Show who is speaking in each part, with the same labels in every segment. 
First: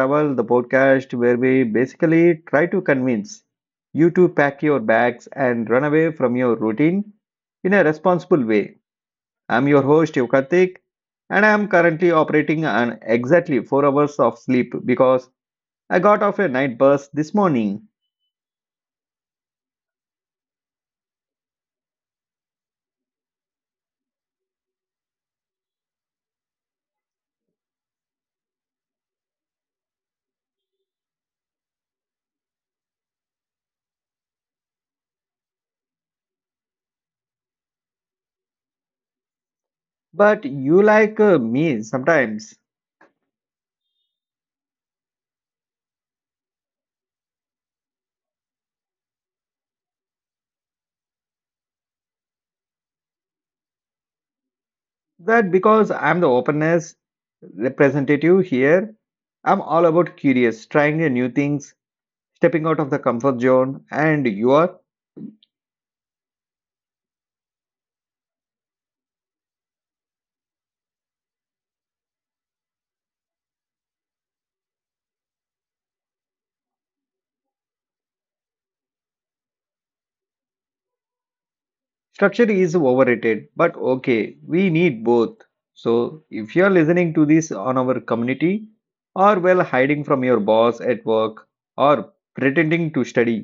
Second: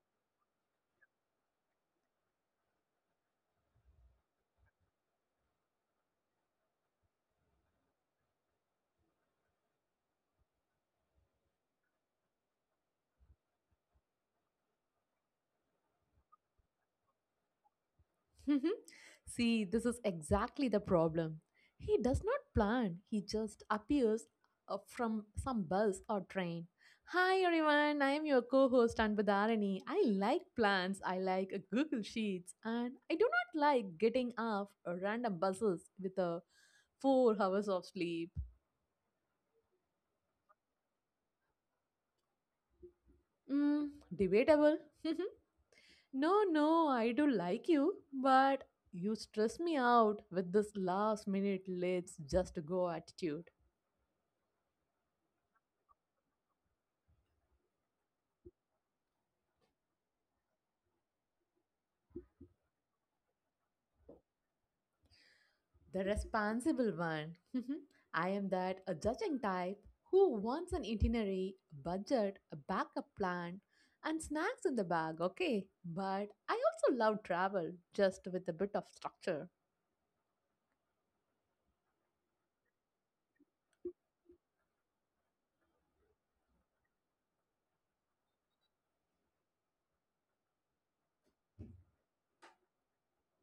Speaker 1: Travel, the podcast where we basically try to convince you to pack your bags and run away from your routine in a responsible way. I'm your host, Yukartik, and I'm currently operating on exactly 4 hours of sleep because I got off a night bus this morning.
Speaker 2: Mhm. See, this is exactly the problem. He does not plan, he just appears from some bus or train. Hi everyone, I am your co host Anbudharani. I like plans, I like Google Sheets, and I do not like getting off random buses with a 4 hours of sleep.
Speaker 1: But you like me sometimes,
Speaker 2: Mm, debatable. No, no, I do like you, but you stress me out with this last minute let's just go attitude.
Speaker 1: that because I'm the openness representative here, I'm all about curious, trying new things, stepping out of the comfort zone and your
Speaker 2: The responsible one. I am that a judging type who wants an itinerary, a budget, a backup plan, and snacks in the bag, okay? But I also love travel, just with a bit of structure.
Speaker 1: structure is overrated but okay, we need both. So if you are listening to this on our community or well, hiding from your boss at work, or pretending to study,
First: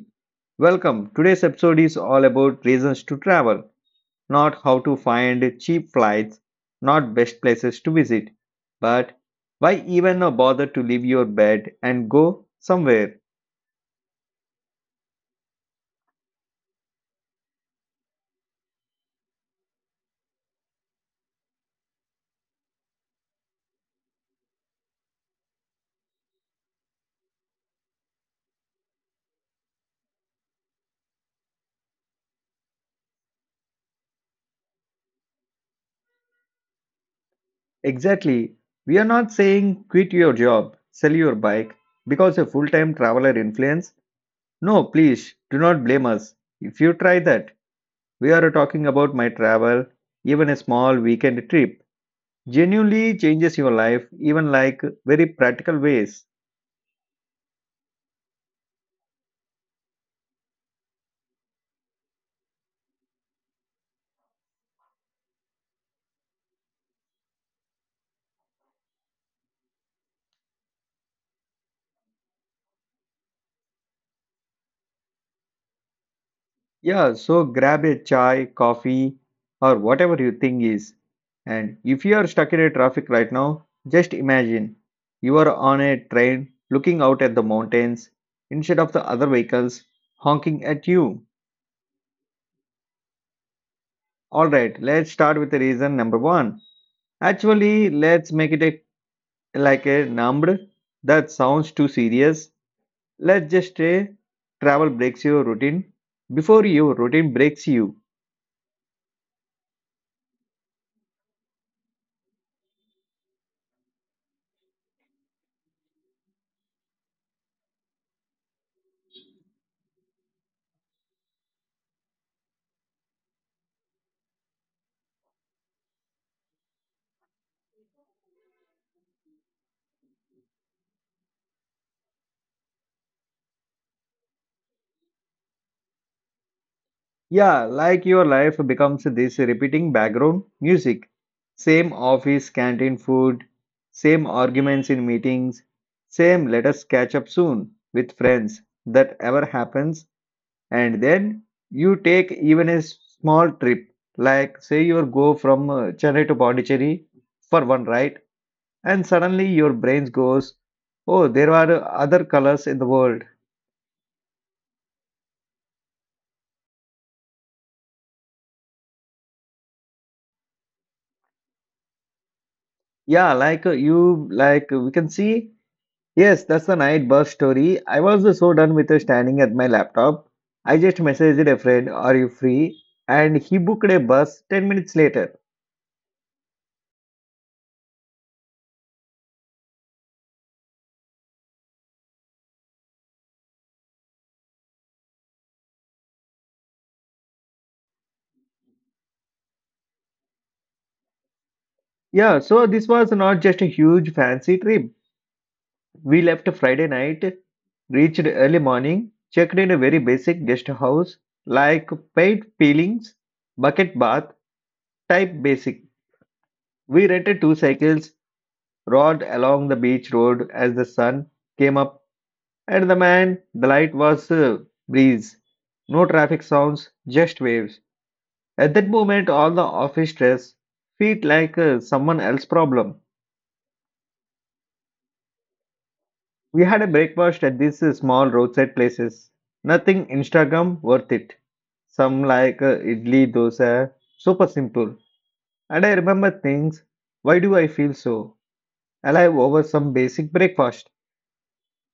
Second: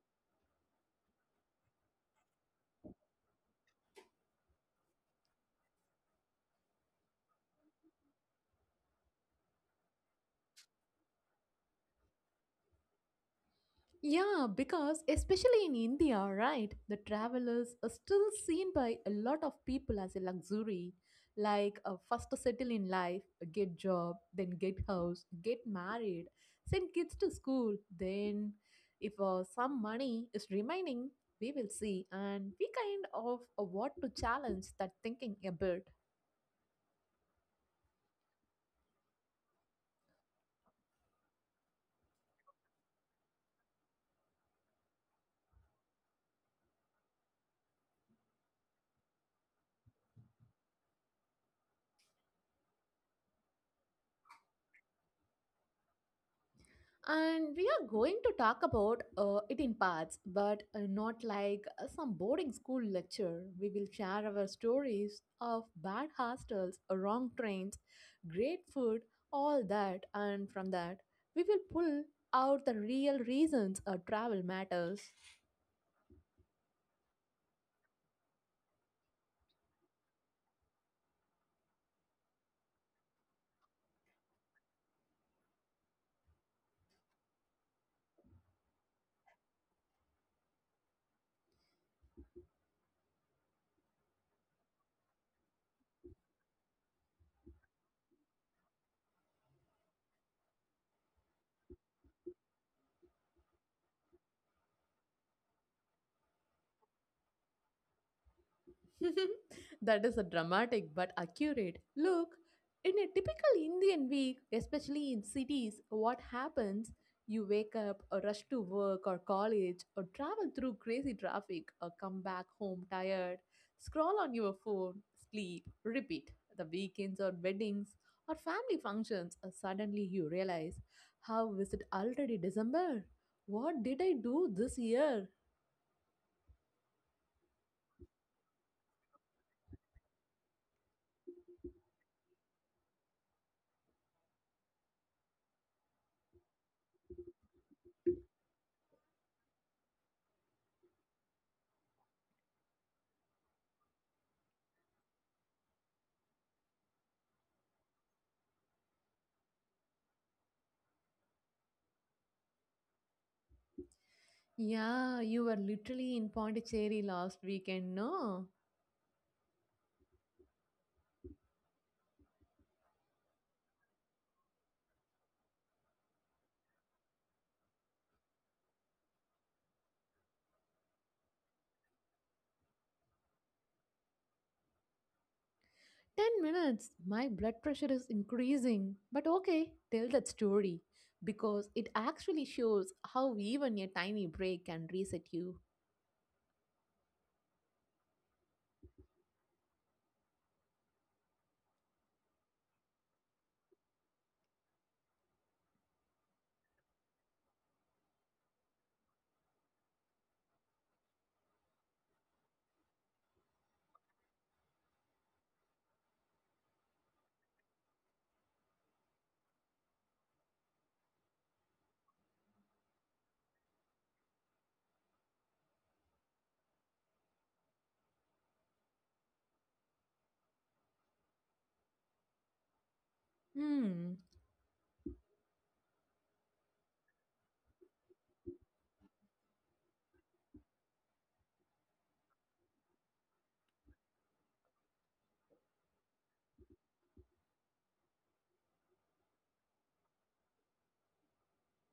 Speaker 1: welcome. Today's episode is all about reasons to travel, not how to find cheap flights, not best places to visit, but why even bother to leave your bed and go somewhere.
Speaker 2: Yeah, because especially in India, right, the travelers are still seen by a lot of people as a luxury, like first to settle in life, get job, then get house, get married, send kids to school. Then, if some money is remaining, we will see, and we kind of want to challenge that thinking a bit.
Speaker 1: Exactly. We are not saying quit your job, sell your bike because a full time traveler influence. No, please do not blame us. If you try that, we are talking about my travel, even a small weekend trip genuinely changes your life, even like very practical ways.
Speaker 2: And we are going to talk about it in parts, but not like some boarding school lecture. We will share our stories of bad hostels, wrong trains, great food, all that. And from that, we will pull out the real reasons travel matters.
Speaker 1: Yeah, so grab a chai, coffee, or whatever your thing is. And if you are stuck in a traffic right now, just imagine you are on a train looking out at the mountains instead of the other vehicles honking at you. All right, let's start with the reason number one. Actually, let's make it a, like a number that sounds too serious. Let's just say travel breaks your routine before your routine breaks you.
Speaker 2: That is a dramatic but accurate look. In a typical Indian week, especially in cities, what happens? You wake up, or rush to work or college, or travel through crazy traffic, or come back home tired, scroll on your phone, sleep, repeat. The weekends or weddings or family functions, or suddenly you realize, how is it already December? What did I do this year?
Speaker 1: Yeah, like your life becomes this repeating background music. Same office canteen food, same arguments in meetings, same let us catch up soon with friends that ever happens. And then you take even a small trip, like say you go from Chennai to Pondicherry for one ride, and suddenly your brain goes, oh, there are other colors in the world.
Speaker 2: Yeah, you were literally in Pondicherry last weekend, no?
Speaker 1: Yeah, like you, we can see. Yes, that's the night bus story. I was so done with standing at my laptop. I just messaged a friend, are you free? And he booked a bus 10 minutes later.
Speaker 2: 10 minutes. My blood pressure is increasing. But okay, tell that story because it actually shows how even a tiny break can reset you.
Speaker 1: Yeah, so this was not just a huge fancy trip. We left Friday night, reached early morning, checked in a very basic guest house, like paid peelings, bucket bath, type basic. We rented two cycles, rode along the beach road as the sun came up. At the man, the light was breeze. No traffic sounds, just waves. At that moment, all the office stress felt like someone else's problem.
Speaker 2: Hmm.
Speaker 1: We had a breakfast at these small roadside places. Nothing Instagram worth it. Some idli, dosa, super simple. And I remember things. Why do I feel so alive over some basic breakfast?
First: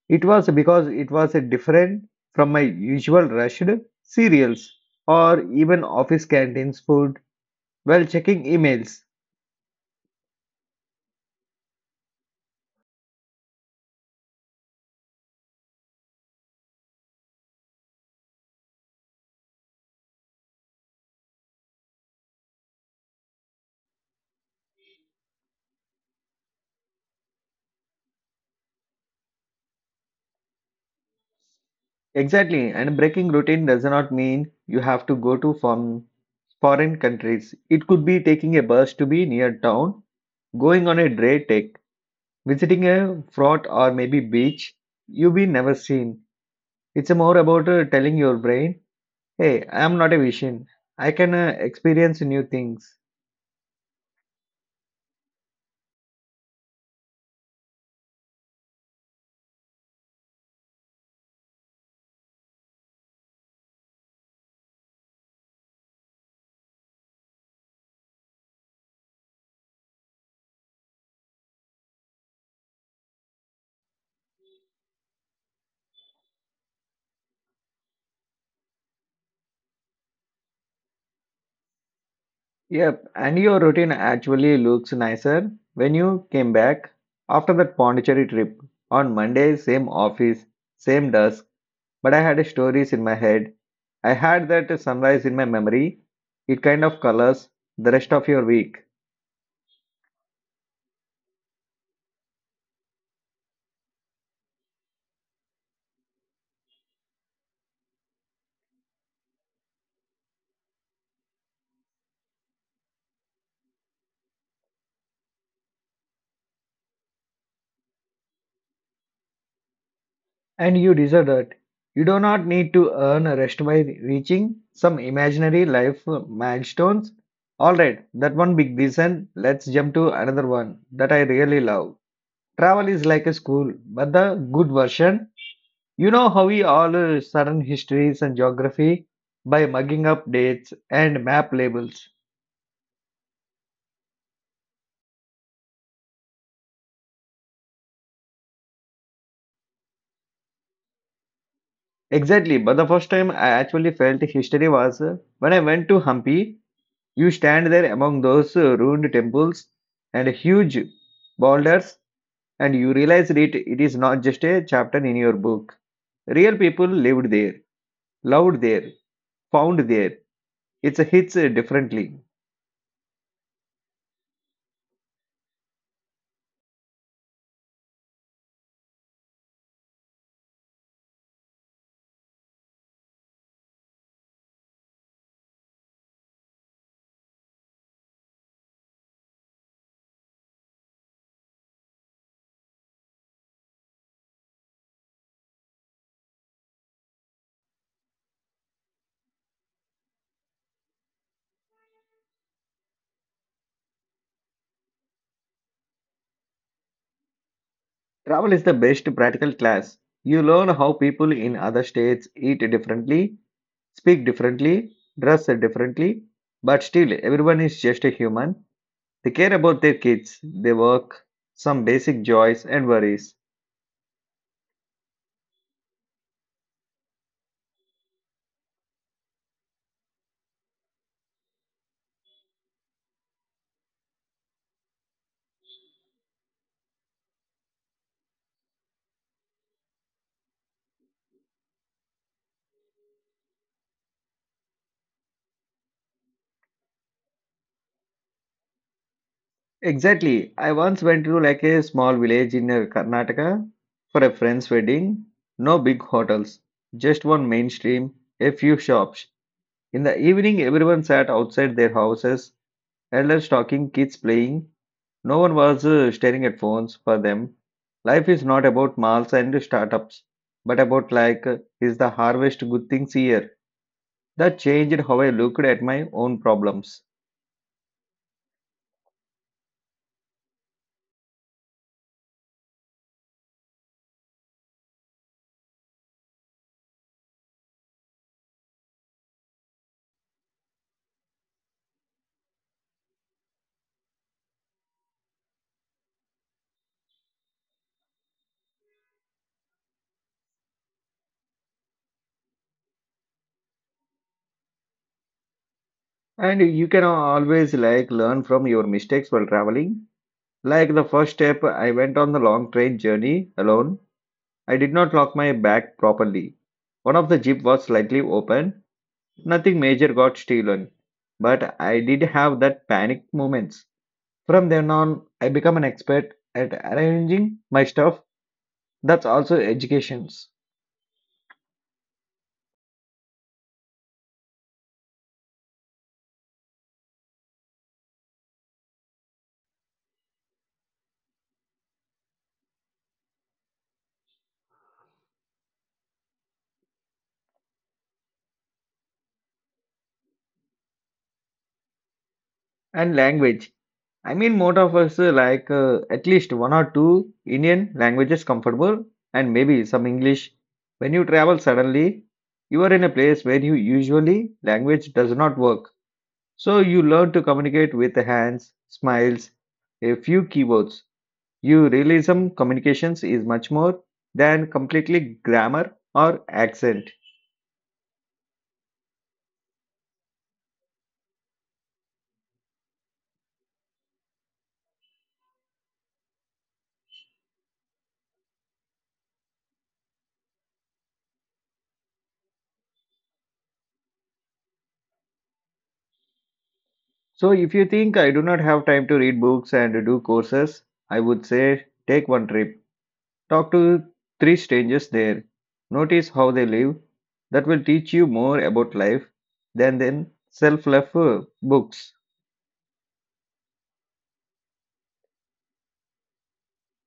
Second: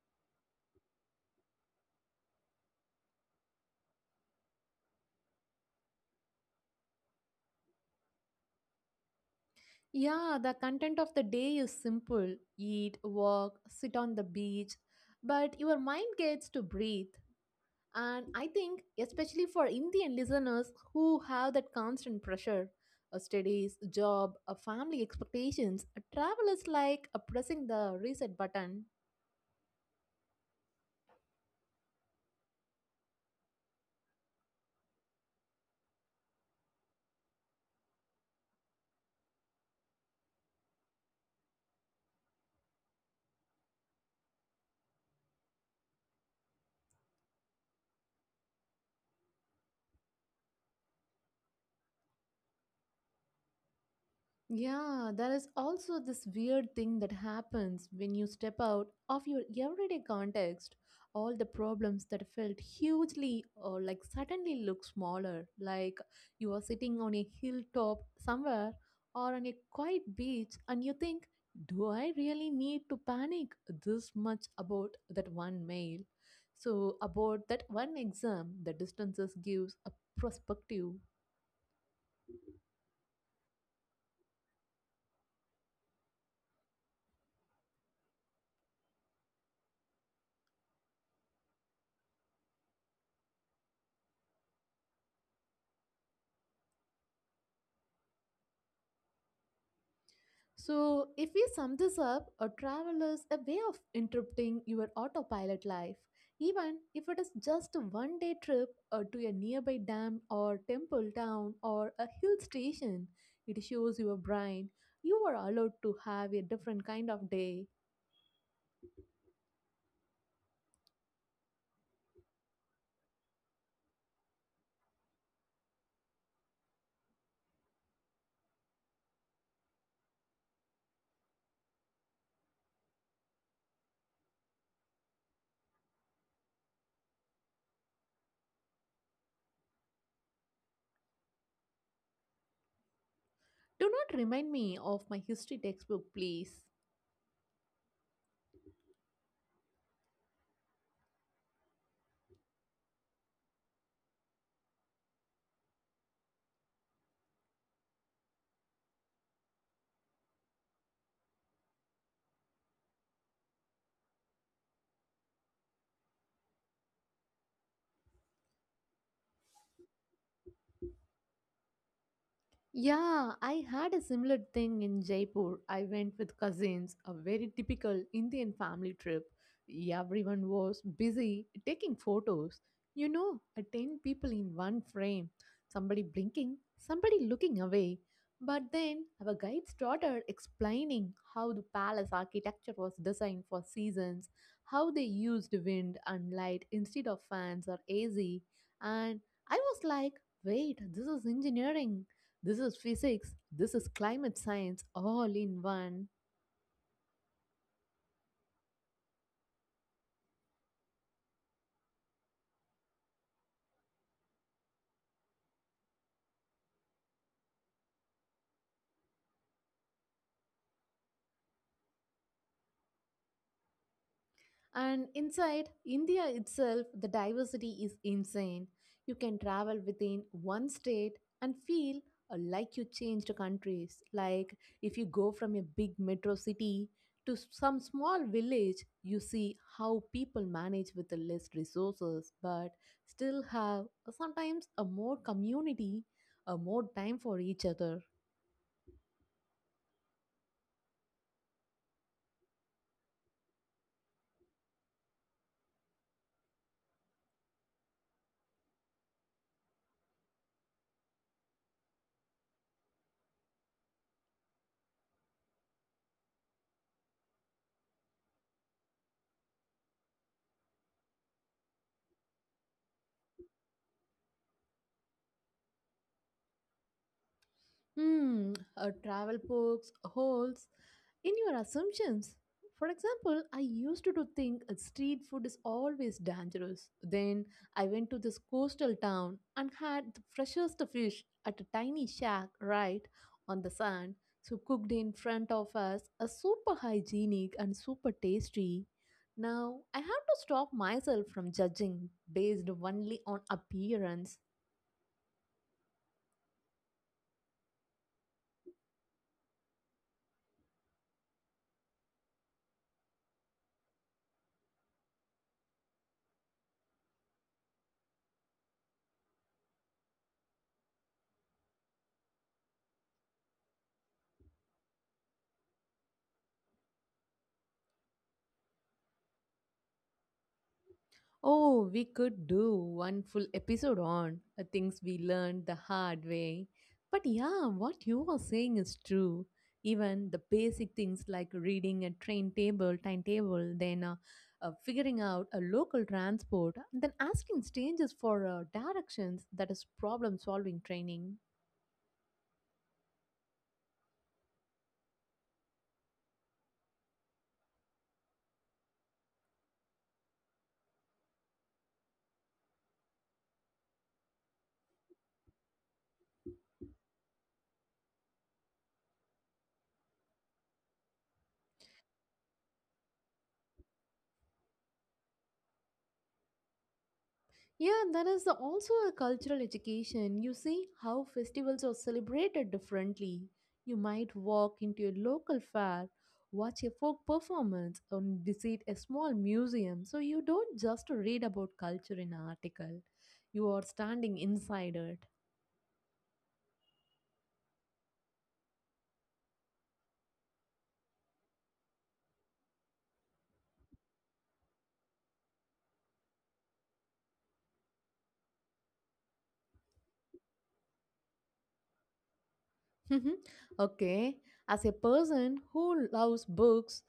Speaker 1: It was because it was a different from my usual rushed cereals or even office canteens food while checking emails.
Speaker 2: Yeah, the content of the day is simple eat, walk, sit on the beach, but your mind gets to breathe. And I think, especially for Indian listeners who have that constant pressure, a studies, job, a family expectations, a travel is like a pressing the reset button.
Speaker 1: Exactly, and breaking routine does not mean you have to go to from foreign countries. It could be taking a bus to be near town, going on a day trek, visiting a fort or maybe beach you've been never seen. It's more about telling your brain, "Hey, I am not a vision. I can experience new things."
Speaker 2: Yeah, there is also this weird thing that happens when you step out of your everyday context. All the problems that felt hugely or like suddenly look smaller, like you are sitting on a hilltop somewhere or on a quiet beach, and you think, do I really need to panic this much about that one mail? So, about that one exam, the distances gives a perspective. افغانستان د ځمکنی شکل
Speaker 1: Yep, and your routine actually looks
Speaker 2: کوربه دی.
Speaker 1: nicer when you came back after that Pondicherry trip. On Monday, same office, same desk, but I had stories in my head. I had that sunrise in my memory. It kind of colors the rest of your week.
Speaker 2: So, if we sum this up, a travel is a way of interrupting your autopilot life, even if it is just a one day trip to a nearby dam or temple town or a hill station. It shows your brain you are allowed to have a different kind of day.
Speaker 1: And you deserve that. You do not need to earn a rest by reaching some imaginary life milestones. Alright, that one big reason. Let's jump to another one that I really love. Travel is like a school, but the good version. You know how we all sudden histories and geography by mugging up dates and map labels.
Speaker 2: Do not remind me of my history textbook, please.
Speaker 1: Exactly, but the first time I actually felt history was when I went to Hampi. You stand there among those ruined temples and huge boulders, and you realize it, it is not just a chapter in your book. Real people lived there, loved there, found there. It's hits differently.
Speaker 2: Yeah, I had a similar thing in Jaipur. I went with cousins, a very typical Indian family trip. Everyone was busy taking photos. You know, 10 people in one frame, somebody blinking, somebody looking away. But then our guide started explaining how the palace architecture was designed for seasons, how they used wind and light instead of fans or AC. And I was like, wait, this is engineering, this is physics, this is climate science, all in one.
Speaker 1: Travel is the best practical class. You learn how people in other states eat differently, speak differently, dress differently, but still everyone is just a human. They care about their kids, they work, some basic joys and worries.
Speaker 2: And inside India itself, the diversity is insane. You can travel within one state and feel like you changed countries. Like if you go from a big metro city to some small village, you see how people manage with the less resources but still have sometimes a more community, a more time for each other.
Speaker 1: Exactly. I once went to like a small village in Karnataka for a friend's wedding. No big hotels, just one mainstream, a few shops. In the evening, everyone sat outside their houses, elders talking, kids playing. No one was staring at phones for them. Life is not about malls and startups, but about like, is the harvest good things here? That changed how I looked at my own problems.
Speaker 2: Hmm, travel pokes holes in your assumptions. For example, I used to do think street food is always dangerous. Then I went to this coastal town and had the freshest fish at a tiny shack right on the sand. So cooked in front of us, a super hygienic and super tasty. Now I have to stop myself from judging based only on appearance.
Speaker 1: And you can always like learn from your mistakes while traveling. Like the first step, I went on the long train journey alone. I did not lock my bag properly. One of the jeep was slightly open. Nothing major got stolen, but I did have that panic moments. From then on, I become an expert at arranging my stuff. That's also educations
Speaker 2: Oh, we could do one full episode on things we learned the hard way. But yeah, what you are saying is true. Even the basic things like reading a train table, timetable, then figuring out a local transport, then asking strangers for directions that is problem solving training.
Speaker 1: and language. I mean, most of us at least one or two Indian languages comfortable and maybe some English. When you travel suddenly, you are in a place where you usually language does not work. So you learn to communicate with the hands, smiles, a few keywords. You realism communications is much more than completely grammar or accent.
Speaker 2: Yeah, there is also a cultural education. You see how festivals are celebrated differently. You might walk into a local fair, watch a folk performance, or visit a small museum. So you don't just read about culture in an article, you are standing inside it.
Speaker 1: So, if you think I do not have time to read books and do courses, I would say take one trip. Talk to three strangers there. Notice how they live. That will teach you more about life than then self-help books.
Speaker 2: Okay, as a person who loves books,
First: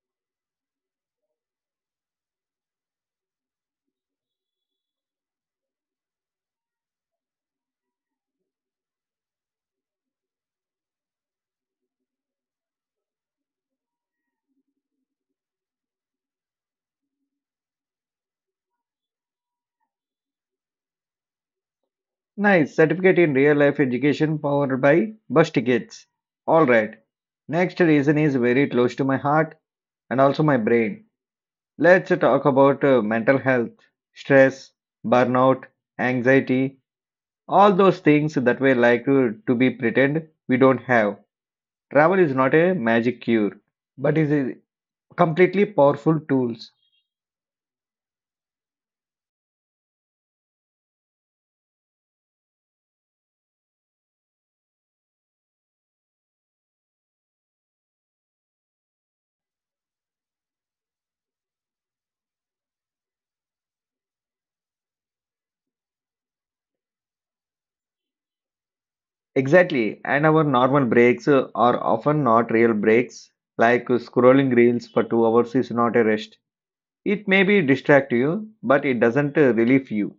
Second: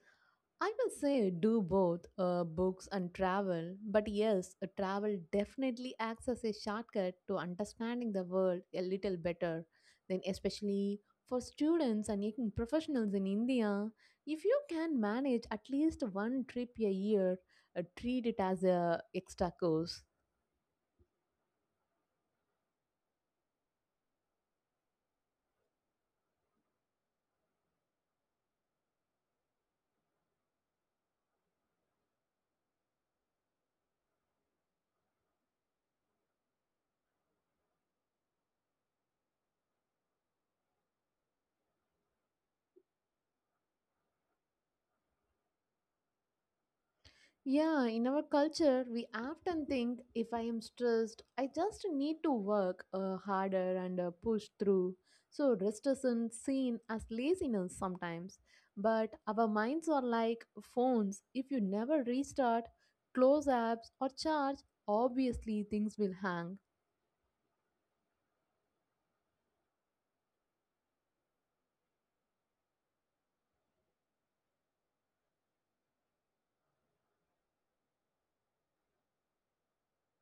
Speaker 2: I will say do both books and travel, but yes, travel definitely acts as a shortcut to understanding the world a little better. Then, especially for students and young professionals in India, if you can manage at least 1 trip a year, treat it as a extra course.
Speaker 1: Nice certificate in real life education powered by bus tickets. All right. Next reason is very close to my heart and also my brain. Let's talk about mental health, stress, burnout, anxiety, all those things that we like to be pretend we don't have. Travel is not a magic cure but is a completely powerful tools.
Speaker 2: Yeah, in our culture, we often think if I am stressed, I just need to work harder and push through. So, rest isn't seen as laziness sometimes. But our minds are like phones. If you never restart, close apps, or charge, obviously things will hang.
Speaker 1: Exactly, and our normal breaks are often not real breaks, like scrolling reels for 2 hours is not a rest. It may be distract you but it doesn't relieve you.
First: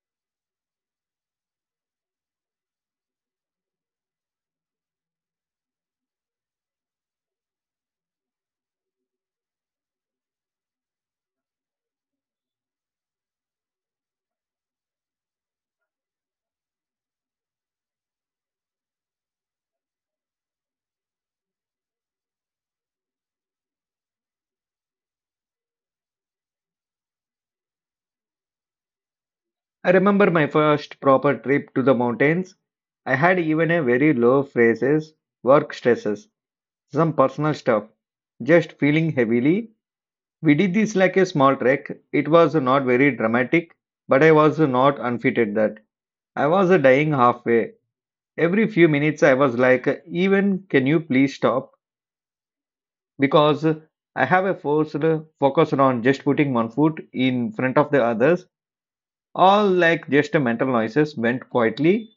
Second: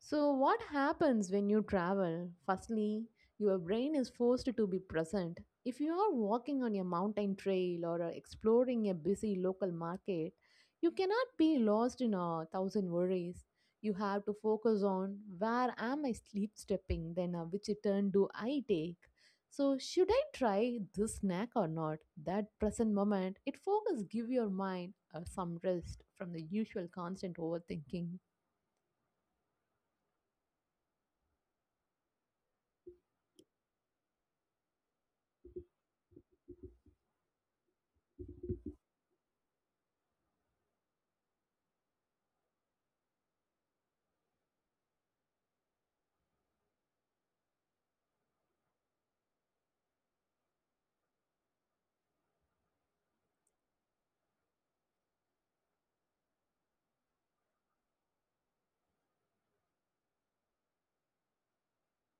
Speaker 2: So, what happens when you travel? Firstly, your brain is forced to be present. If you are walking on a mountain trail or are exploring a busy local market, you cannot be lost in a thousand worries. You have to focus on where am I sleep stepping, then which turn do I take? So, should I try this snack or not? That present moment, it focus give your mind some rest from the usual constant overthinking.
Speaker 1: I remember my first proper trip to the mountains. I had even a very low phrases, work stresses, some personal stuff, just feeling heavily. We did this like a small trek. It was not very dramatic, but I was not unfitted that. I was dying halfway. Every few minutes I was like, even can you please stop? Because I have a forced focus on just putting one foot in front of the others. All like just mental noises went quietly.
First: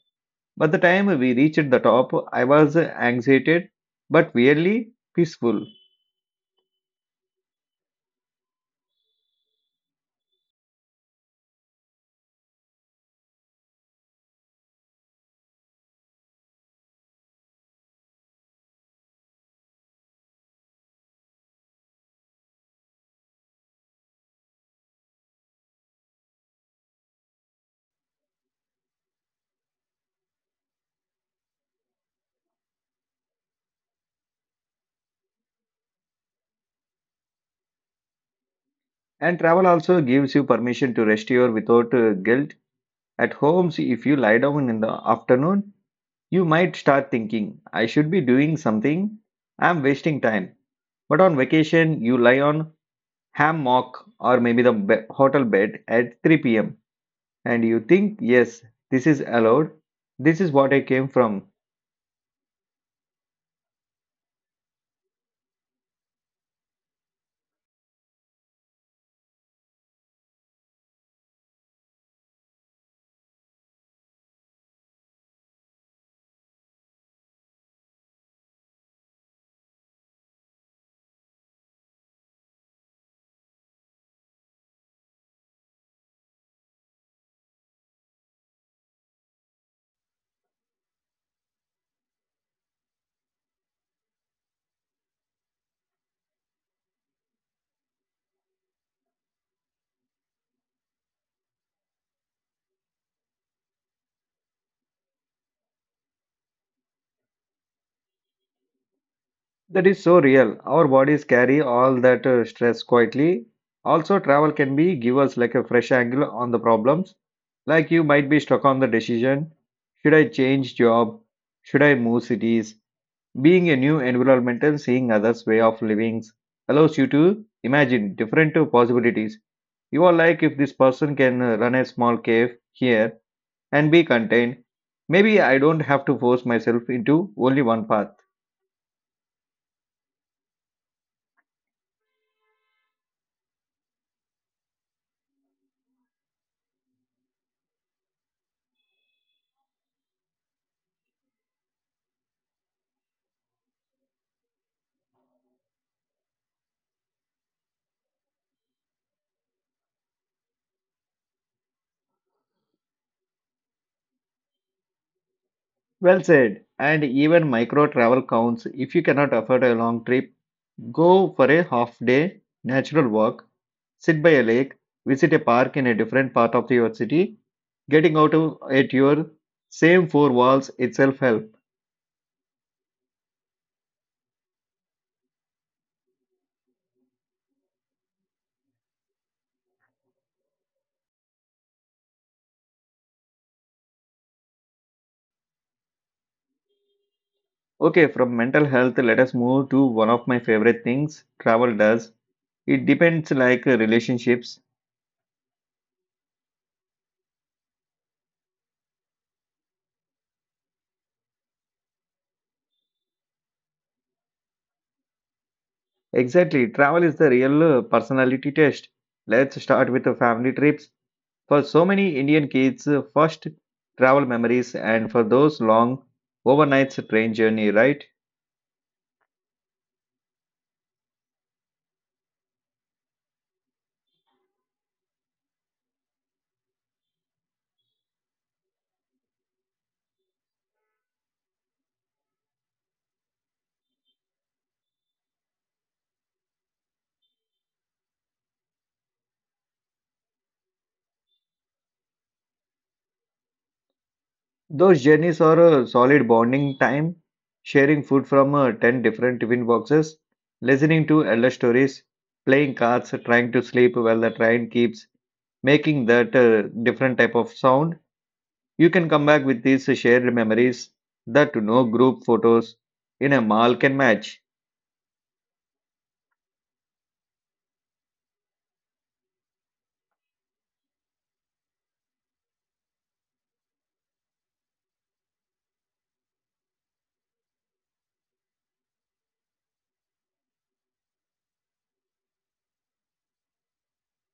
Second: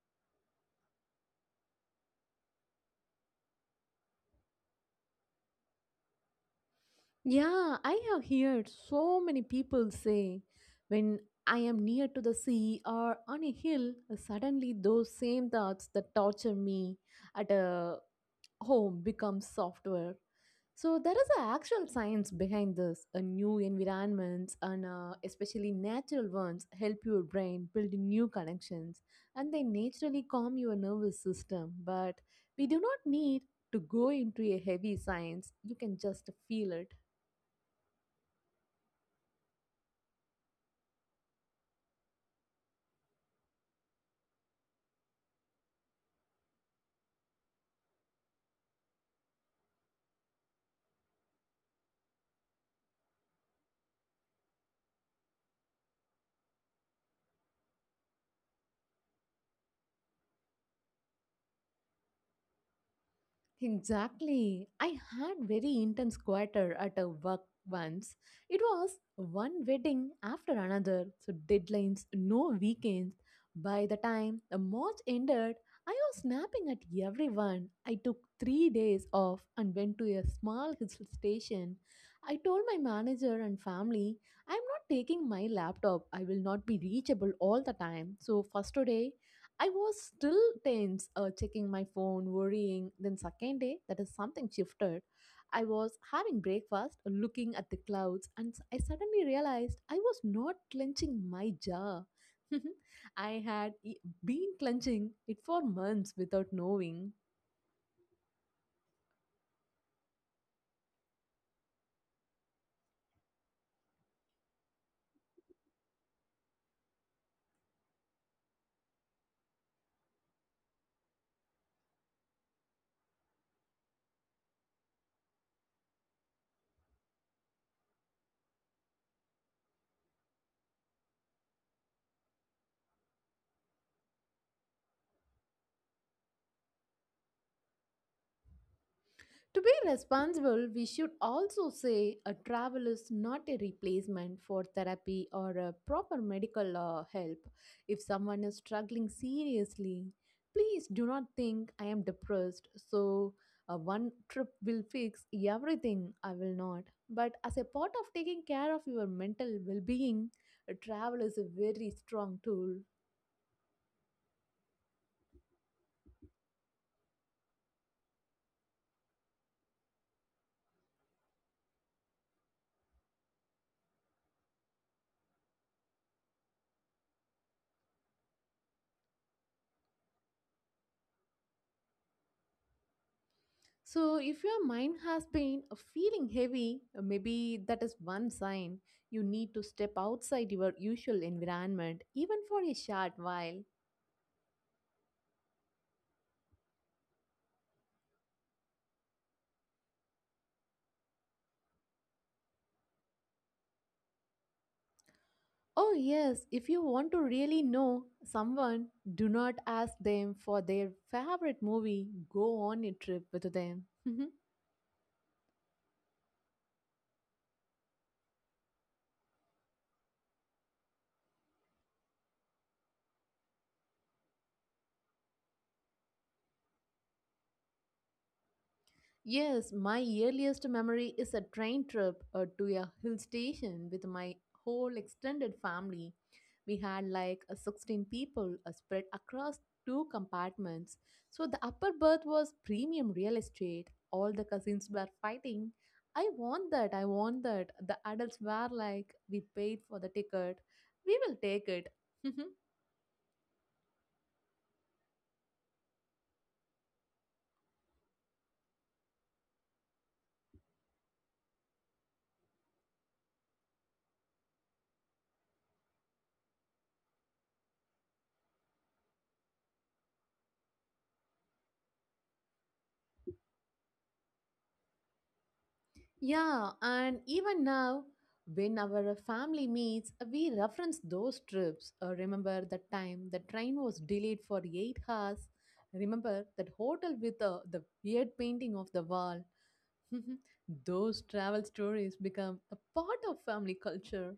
Speaker 1: By the time we reached the top, I was anxiated but weirdly peaceful.
Speaker 2: Yeah, I have heard so many people say when I am near to the sea or on a hill, suddenly those same thoughts that torture me at a home become software. So there is a actual science behind this. A new environments and especially natural ones help your brain build new connections and they naturally calm your nervous system. But we do not need to go into a heavy science. You can just feel it.
Speaker 1: And travel also gives you permission to rest your without guilt. At home, see, if you lie down in the afternoon, you might start thinking, I should be doing something, I'm wasting time. But on vacation, you lie on hammock or maybe the hotel bed at 3 p.m. and you think, yes, this is allowed, this is what I came from.
Speaker 2: Exactly. I had very intense quarter at a work once. It was one wedding after another, so deadlines, no weekends. By the time the March ended, I was snapping at everyone. I took 3 days off and went to a small hill station. I told my manager and family, I'm not taking my laptop. I will not be reachable all the time. So first today I was still tense, checking my phone, worrying. Then, second day, that is something shifted. I was having breakfast, looking at the clouds, and I suddenly realized I was not clenching my jaw. I had been clenching it for months without knowing.
Speaker 1: That is so real. Our bodies carry all that stress quietly. Also, travel can be give us like a fresh angle on the problems. Like you might be stuck on the decision: should I change job? Should I move cities? Being a new environment and seeing others' way of living allows you to imagine different possibilities. You are like if this person can run a small cave here and be contained. Maybe I don't have to force myself into only one path.
Speaker 2: To be responsible, we should also say a travel is not a replacement for therapy or a proper medical help. If someone is struggling seriously, please do not think I am depressed, so one trip will fix everything. I will not. But as a part of taking care of your mental well being, travel is a very strong tool.
Speaker 1: Well said. And even micro travel counts. If you cannot afford a long trip, go for a half day natural walk, sit by a lake, visit a park in a different part of your city. Getting out of, at your same four walls itself help.
Speaker 2: So, if your mind has been feeling heavy, maybe that is one sign you need to step outside your usual environment, even for a short while.
Speaker 1: Okay, from mental health, let us move to one of my favorite things travel does. It depends like relationships.
Speaker 2: Oh, yes, if you want to really know someone, do not ask them for their favorite movie, go on a trip with them.
Speaker 1: Exactly, travel is the real personality test. Let's start with the family trips. For so many Indian kids, first travel memories, and for those long overnight train journey, right?
Speaker 2: Yes, my earliest memory is a train trip to a hill station with my whole extended family. We had like 16 people spread across 2 compartments. So the upper berth was premium real estate. All the cousins were fighting. I want that, I want that. The adults were like, we paid for the ticket. We will take it.
Speaker 1: Those journeys are a solid bonding time, sharing food from 10 different tiffin boxes, listening to elder stories, playing cards, trying to sleep while the train keeps making that different type of sound. You can come back with these shared memories that no group photos in a mall can match.
Speaker 2: Yeah, and even now, when our family meets, we reference those trips. Remember that time the train was delayed for 8 hours. Remember that hotel with the weird painting of the wall. Those travel stories become a part of family culture.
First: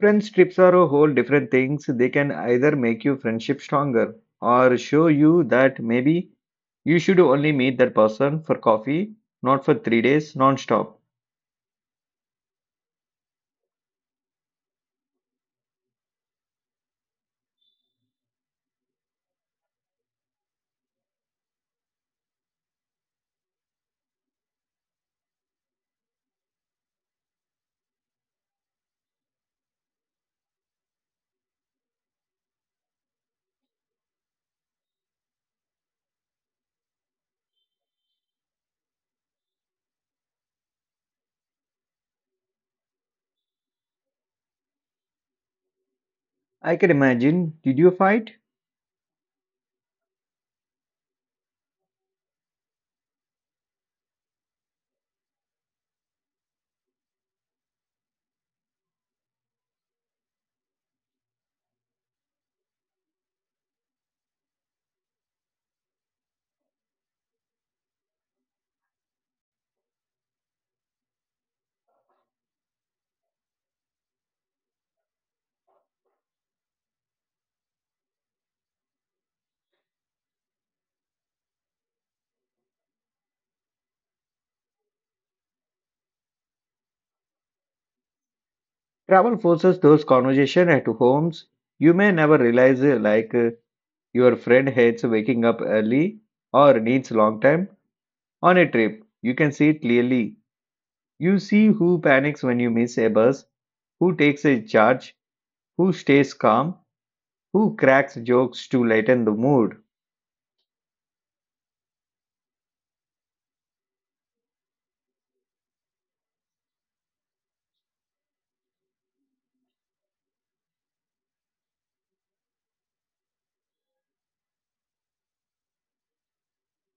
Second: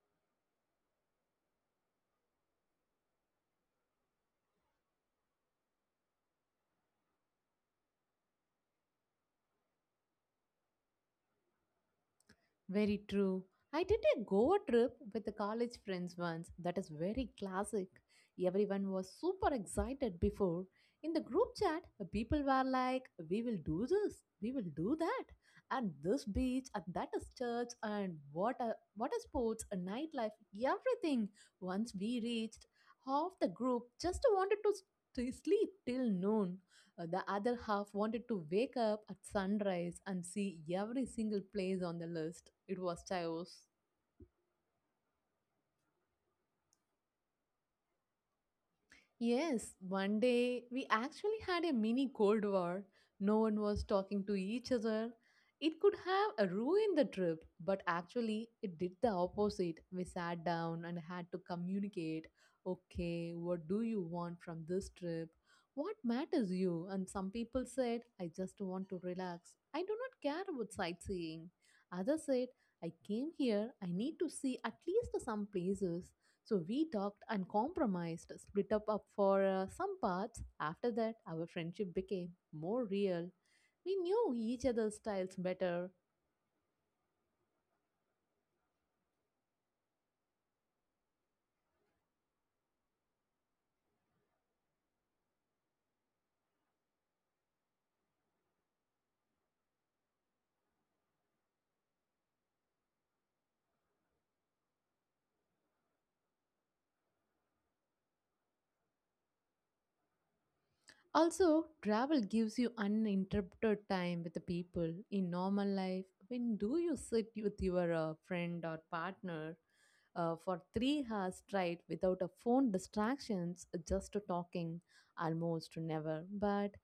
Speaker 1: Friends trips are a whole different things. They can either make your friendship stronger or show you that maybe you should only meet that person for coffee, not for 3 days non-stop.
Speaker 2: Very true. I did a Goa trip with the college friends once. That is very classic. Everyone was super excited before. In the group chat, the people were like, we will do this, we will do that, and this beach, and that is church, and what a sports, a nightlife, everything. Once we reached, half the group just wanted to to sleep till noon. The other half wanted to wake up at sunrise and see every single place on the list. It was chaos.
Speaker 1: I can imagine. Did you fight?
Speaker 2: Yes, one day we actually had a mini Cold War. No one was talking to each other. It could have ruined the trip, but actually it did the opposite. We sat down and had to communicate, okay, what do you want from this trip? What matters you? And some people said, I just want to relax. I do not care about sightseeing. Others said, I came here, I need to see at least some places. So we talked and compromised, split up for some parts. After that, our friendship became more real. We knew each other's styles better.
Speaker 1: Travel forces those conversation at homes. You may never realize your friend hates waking up early or needs long time on a trip. You can see it clearly. You see who panics when you miss a bus, who takes a charge, who stays calm, who cracks jokes to lighten the mood.
Speaker 2: Also, travel gives you uninterrupted time with the people in normal life. When do you sit with your friend or partner for 3 hours straight without a phone distractions, just talking? Almost never. But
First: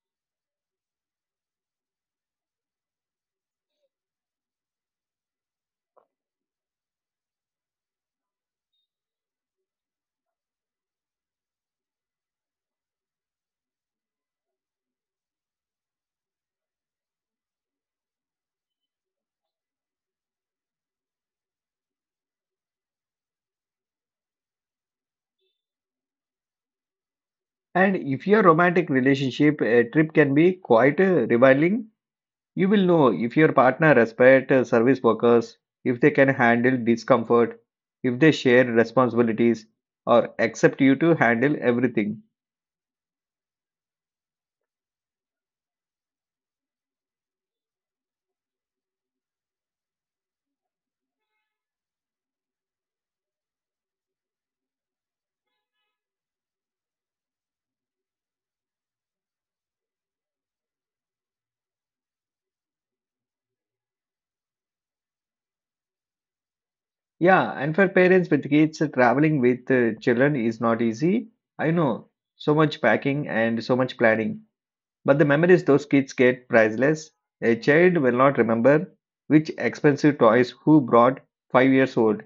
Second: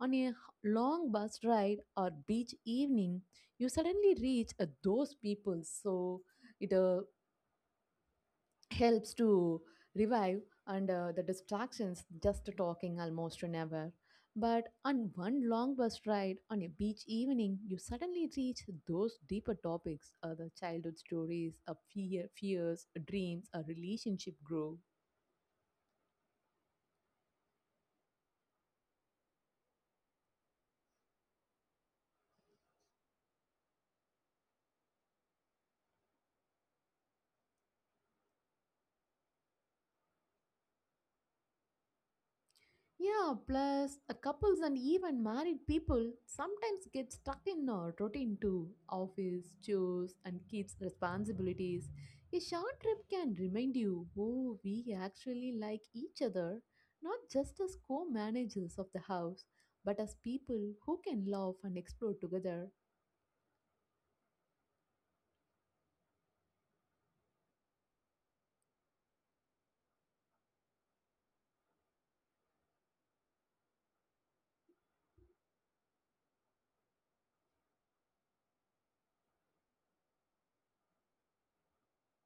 Speaker 2: on a h- long bus ride or beach evening, you suddenly reach those people. So it helps to revive and the distractions just talking almost never, but on one long bus ride on a beach evening you suddenly reach those deeper topics, the childhood stories of fear, fears, dreams, a relationship growth.
Speaker 1: And if your romantic relationship a trip can be quite revealing, you will know if your partner respects service workers, if they can handle discomfort, if they share responsibilities, or accept you to handle everything.
Speaker 2: Yeah, plus couples and even married people sometimes get stuck in a routine too. Office, chores, and kids' responsibilities. A short trip can remind you, oh, we actually like each other, not just as co managers of the house, but as people who can love and explore together.
Speaker 1: Yeah, and for parents with kids, traveling with children is not easy. I know, so much packing and so much planning. But the memories those kids get priceless. A child will not remember which expensive toys who brought 5 years old,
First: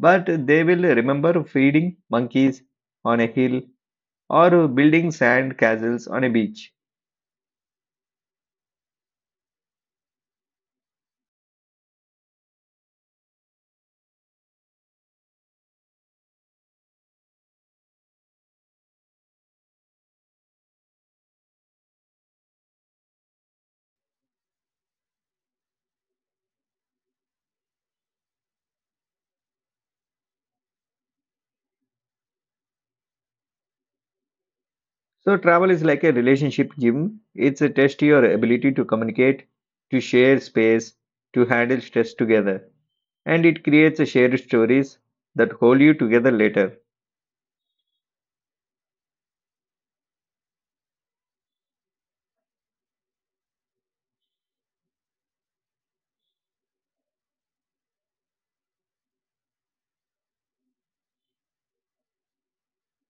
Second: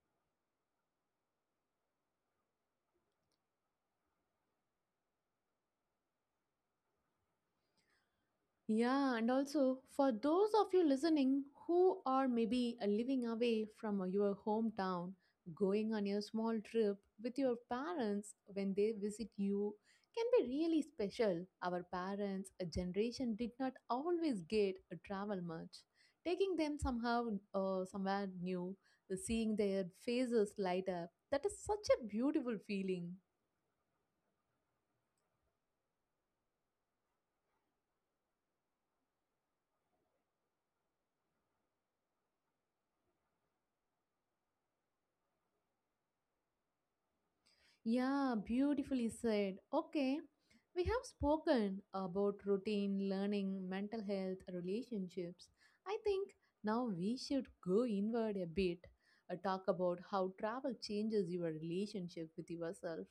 Speaker 1: but they will remember feeding monkeys on a hill or building sand castles on a beach.
Speaker 2: Yeah, and also for those of you listening who are maybe living away from your hometown, going on your small trip with your parents when they visit you can be really special. Our parents, a generation, did not always get travel much. Taking them somehow, somewhere new, the seeing their faces light up, that is such a beautiful feeling.
Speaker 1: So travel is like a relationship gym. It's a test your ability to communicate, to share space, to handle stress together, and it creates a shared stories that hold you together later.
Speaker 2: Yeah, beautifully said. Okay, we have spoken about routine, learning, mental health, relationships. I think now we should go inward a bit, talk about how travel changes your relationship with yourself.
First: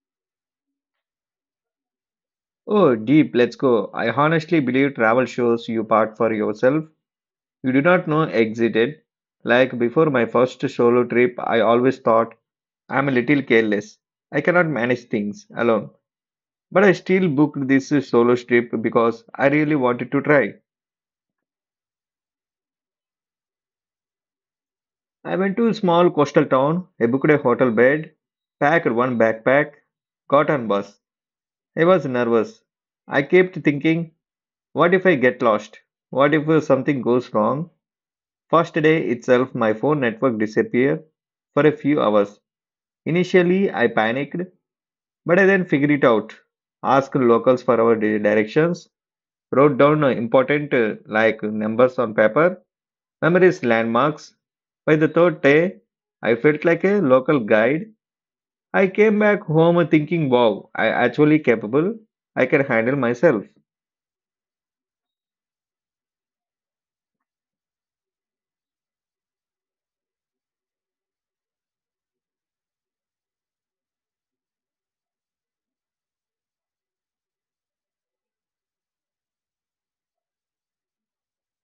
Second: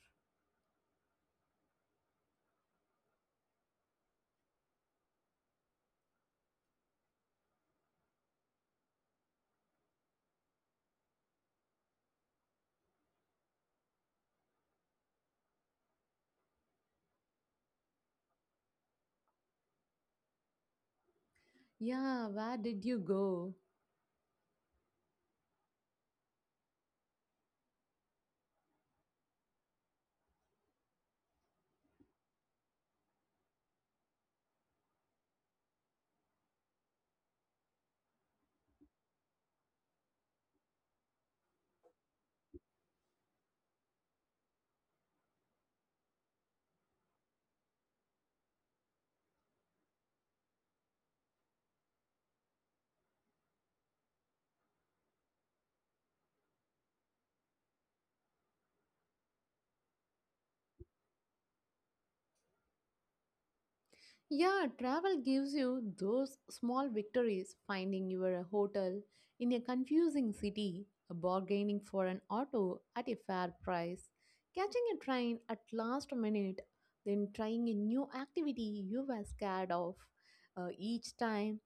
Speaker 1: Oh, deep, let's go. I honestly believe travel shows you part for yourself. You do not know exited. Like before my first solo trip, I always thought I'm a little careless. I cannot manage things alone. But I still booked this solo trip because I really wanted to try.
Speaker 2: Yeah, where did you go?
Speaker 1: I went to a small coastal town, I booked a hotel bed, packed one backpack, got on bus. I was nervous. I kept thinking, what if I get lost? What if something goes wrong? First day itself, my phone network disappeared for a few hours. Initially, I panicked, but I then figured it out. Asked locals for our directions, wrote down important numbers on paper, memorized landmarks. By the third day, I felt like a local guide. I came back home thinking, wow, I actually capable. I can handle myself.
Speaker 2: Yeah, travel gives you those small victories, finding your hotel in a confusing city, bargaining for an auto at a fair price, catching a train at last minute, then trying a new activity you were scared of. Each time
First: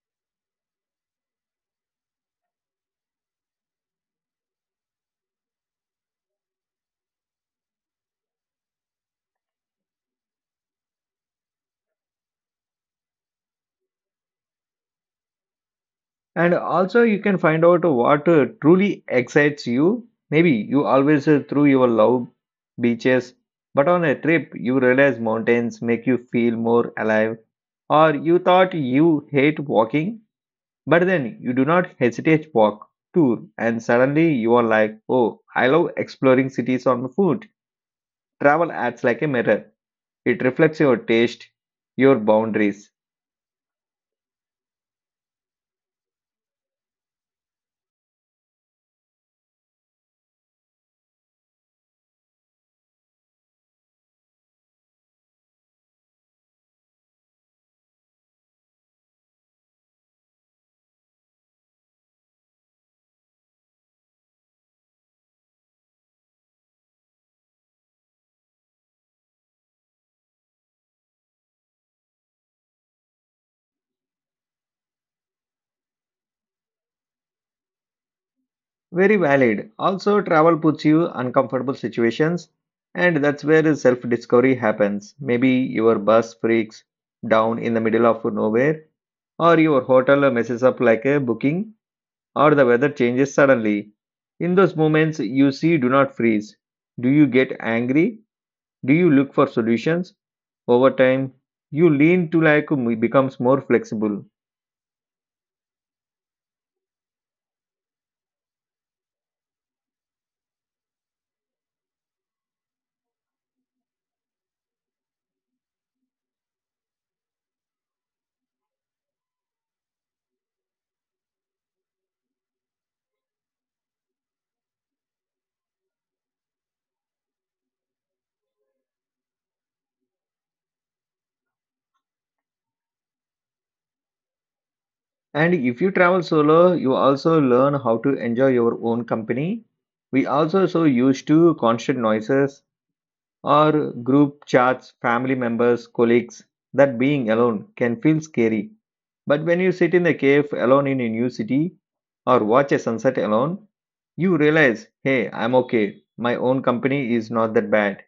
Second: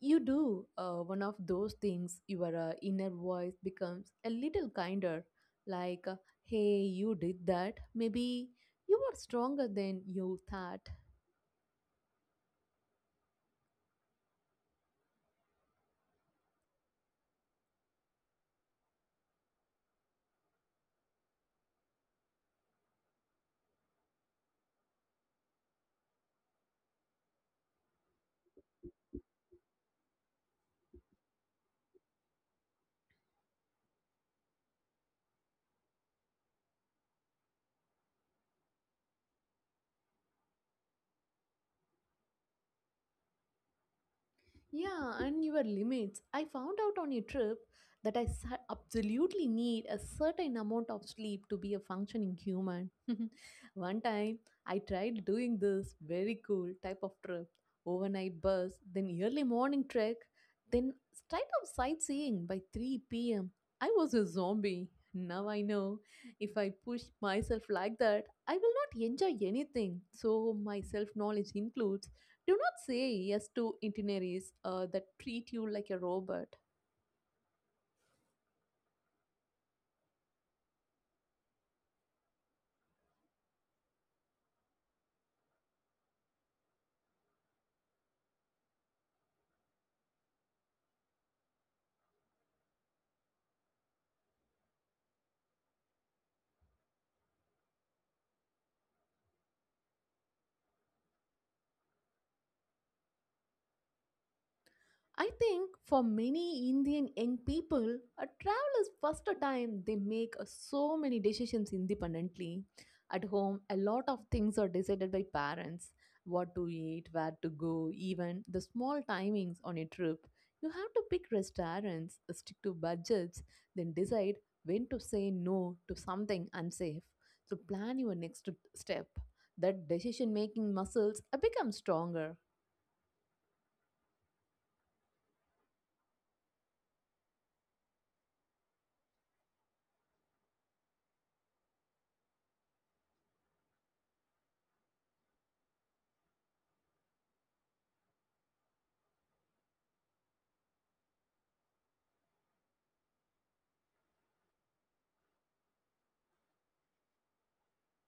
Speaker 2: you do one of those things, your inner voice becomes a little kinder, like, hey, you did that. Maybe you were stronger than you thought.
Speaker 1: And also, you can find out what truly excites you. Maybe you always through your love beaches, but on a trip, you realize mountains make you feel more alive. Or you thought you hate walking, but then you do not hesitate walk tour, and suddenly you are like, oh, I love exploring cities on foot. Travel acts like a mirror; it reflects your taste, your boundaries.
Speaker 2: Yeah, and your limits. I found out on a trip that absolutely need a certain amount of sleep to be a functioning human. One time, I tried doing this very cool type of trip, overnight bus, then early morning trek, then straight up sightseeing by 3 pm. I was a zombie. Now I know if I push myself like that, I will not enjoy anything. So, my self knowledge includes do not say yes to itineraries that treat you like a robot.
Speaker 1: Very valid. Also, travel puts you uncomfortable situations, and that's where self discovery happens. Maybe your bus freaks down in the middle of nowhere, or your hotel messes up like a booking, or the weather changes suddenly. In those moments, you see do not freeze. Do you get angry? Do you look for solutions? Over time, you lean to like becomes more flexible.
Speaker 2: I think for many Indian young people, a travel is first time they make so many decisions independently. At home, a lot of things are decided by parents. What to eat, where to go, even the small timings on a trip. You have to pick restaurants, stick to budgets, then decide when to say no to something unsafe. So plan your next step. That decision making muscles become stronger.
Speaker 1: And if you travel solo, you also learn how to enjoy your own company. We also so used to constant noises or group chats, family members, colleagues, that being alone can feel scary. But when you sit in a cave alone in a new city or watch a sunset alone, you realize, hey, I'm okay. My own company is not that bad.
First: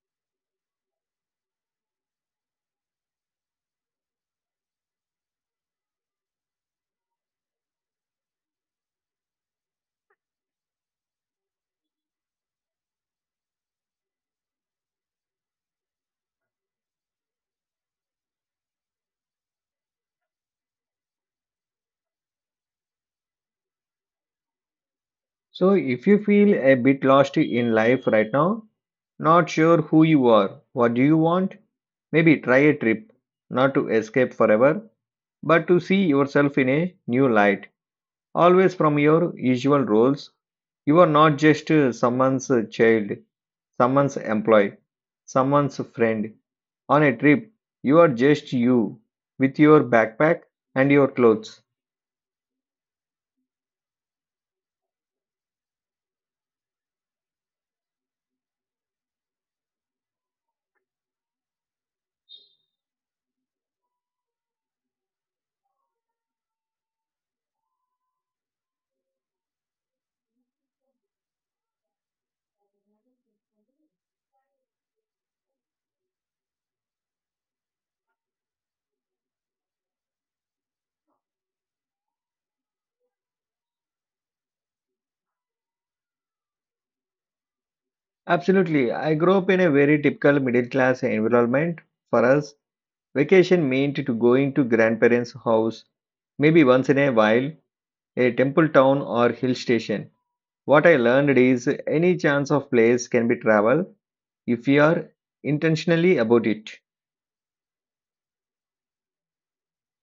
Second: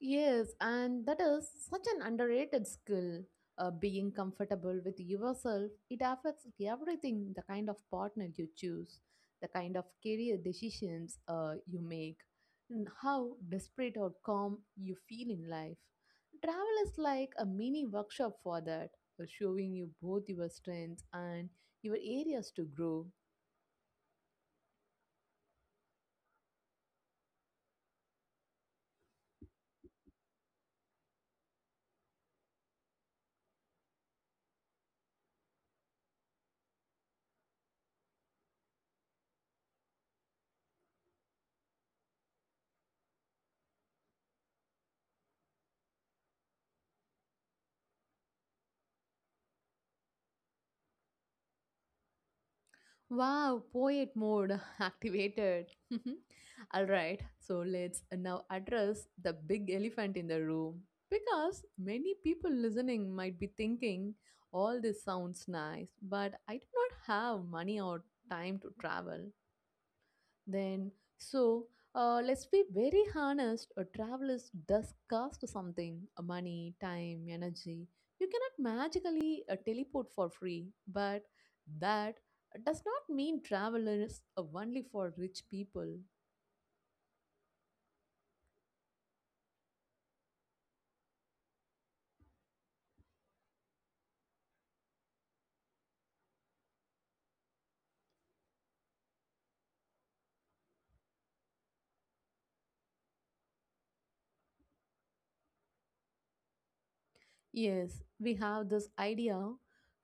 Speaker 2: Yes, and that is such an underrated skill. Being comfortable with yourself, it affects everything, the kind of partner you choose, the kind of career decisions you make, and how desperate or calm you feel in life. Travel is like a mini workshop for that, showing you both your strengths and your areas to grow.
Speaker 1: So, if you feel a bit lost in life right now, not sure who you are, what do you want, maybe try a trip, not to escape forever, but to see yourself in a new light, always from your usual roles. You are not just someone's child, someone's employee, someone's friend. On a trip, you are just you, with your backpack and your clothes.
Speaker 2: Wow, poet mode activated. All right, so let's now address the big elephant in the room, because many people listening might be thinking all this sounds nice, but I do not have money or time to travel. Then, so let's be very honest. A travel is does cost something: money, time, energy. You cannot magically teleport for free, but that does not mean travel is only for rich people.
Speaker 1: Absolutely. I grew up in a very typical middle class environment. For us, vacation meant to going to grandparents' house maybe once in a while, a temple town or hill station. What I learned is any chance of place can be travel if you are intentionally about it.
Speaker 2: Yes, we have this idea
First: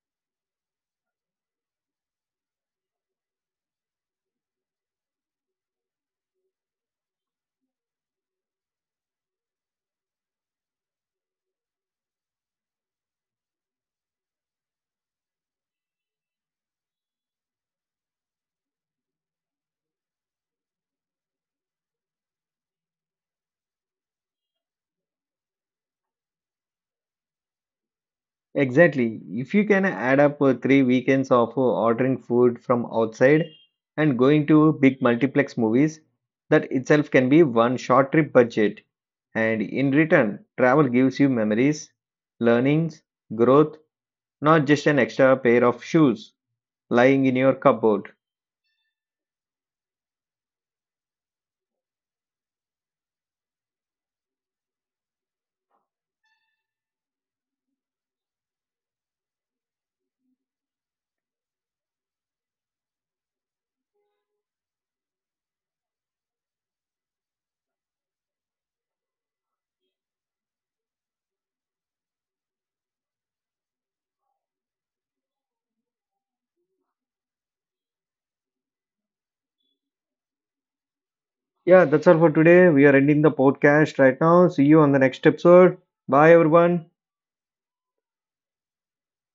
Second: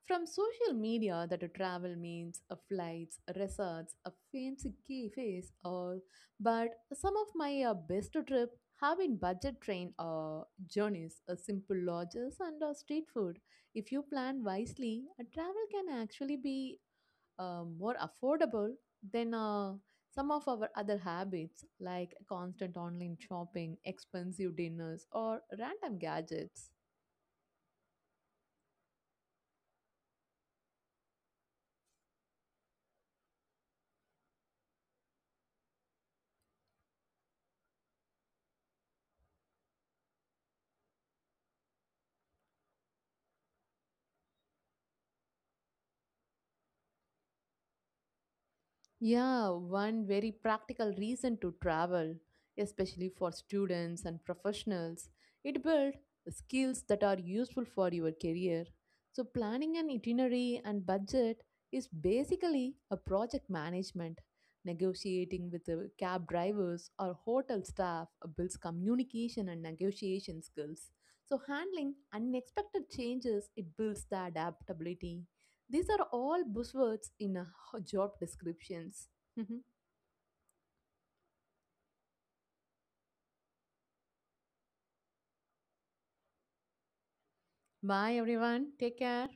Speaker 2: from social media that a travel means a flights, resorts, a fancy cafes, all. But some of my best trip have been budget train journeys, simple lodges, and street food. If you plan wisely, a travel can actually be more affordable than some of our other habits like constant online shopping, expensive dinners, or random gadgets.
Speaker 1: Exactly. If you can add up three weekends of ordering food from outside and going to big multiplex movies, that itself can be one short trip budget. And in return, travel gives you memories, learnings, growth, not just an extra pair of shoes lying in your cupboard.
Speaker 2: Yeah, one very practical reason to travel, especially for students and professionals. It builds skills that are useful for your career. So, planning an itinerary and budget is basically a project management. Negotiating with the cab drivers or hotel staff builds communication and negotiation skills. So, handling unexpected changes, it builds the adaptability. These are all buzzwords in job descriptions.
Speaker 1: Yeah, that's all for today. We are ending the podcast right now. See you on the next episode. Bye, everyone.
Speaker 2: Bye, everyone. Take care.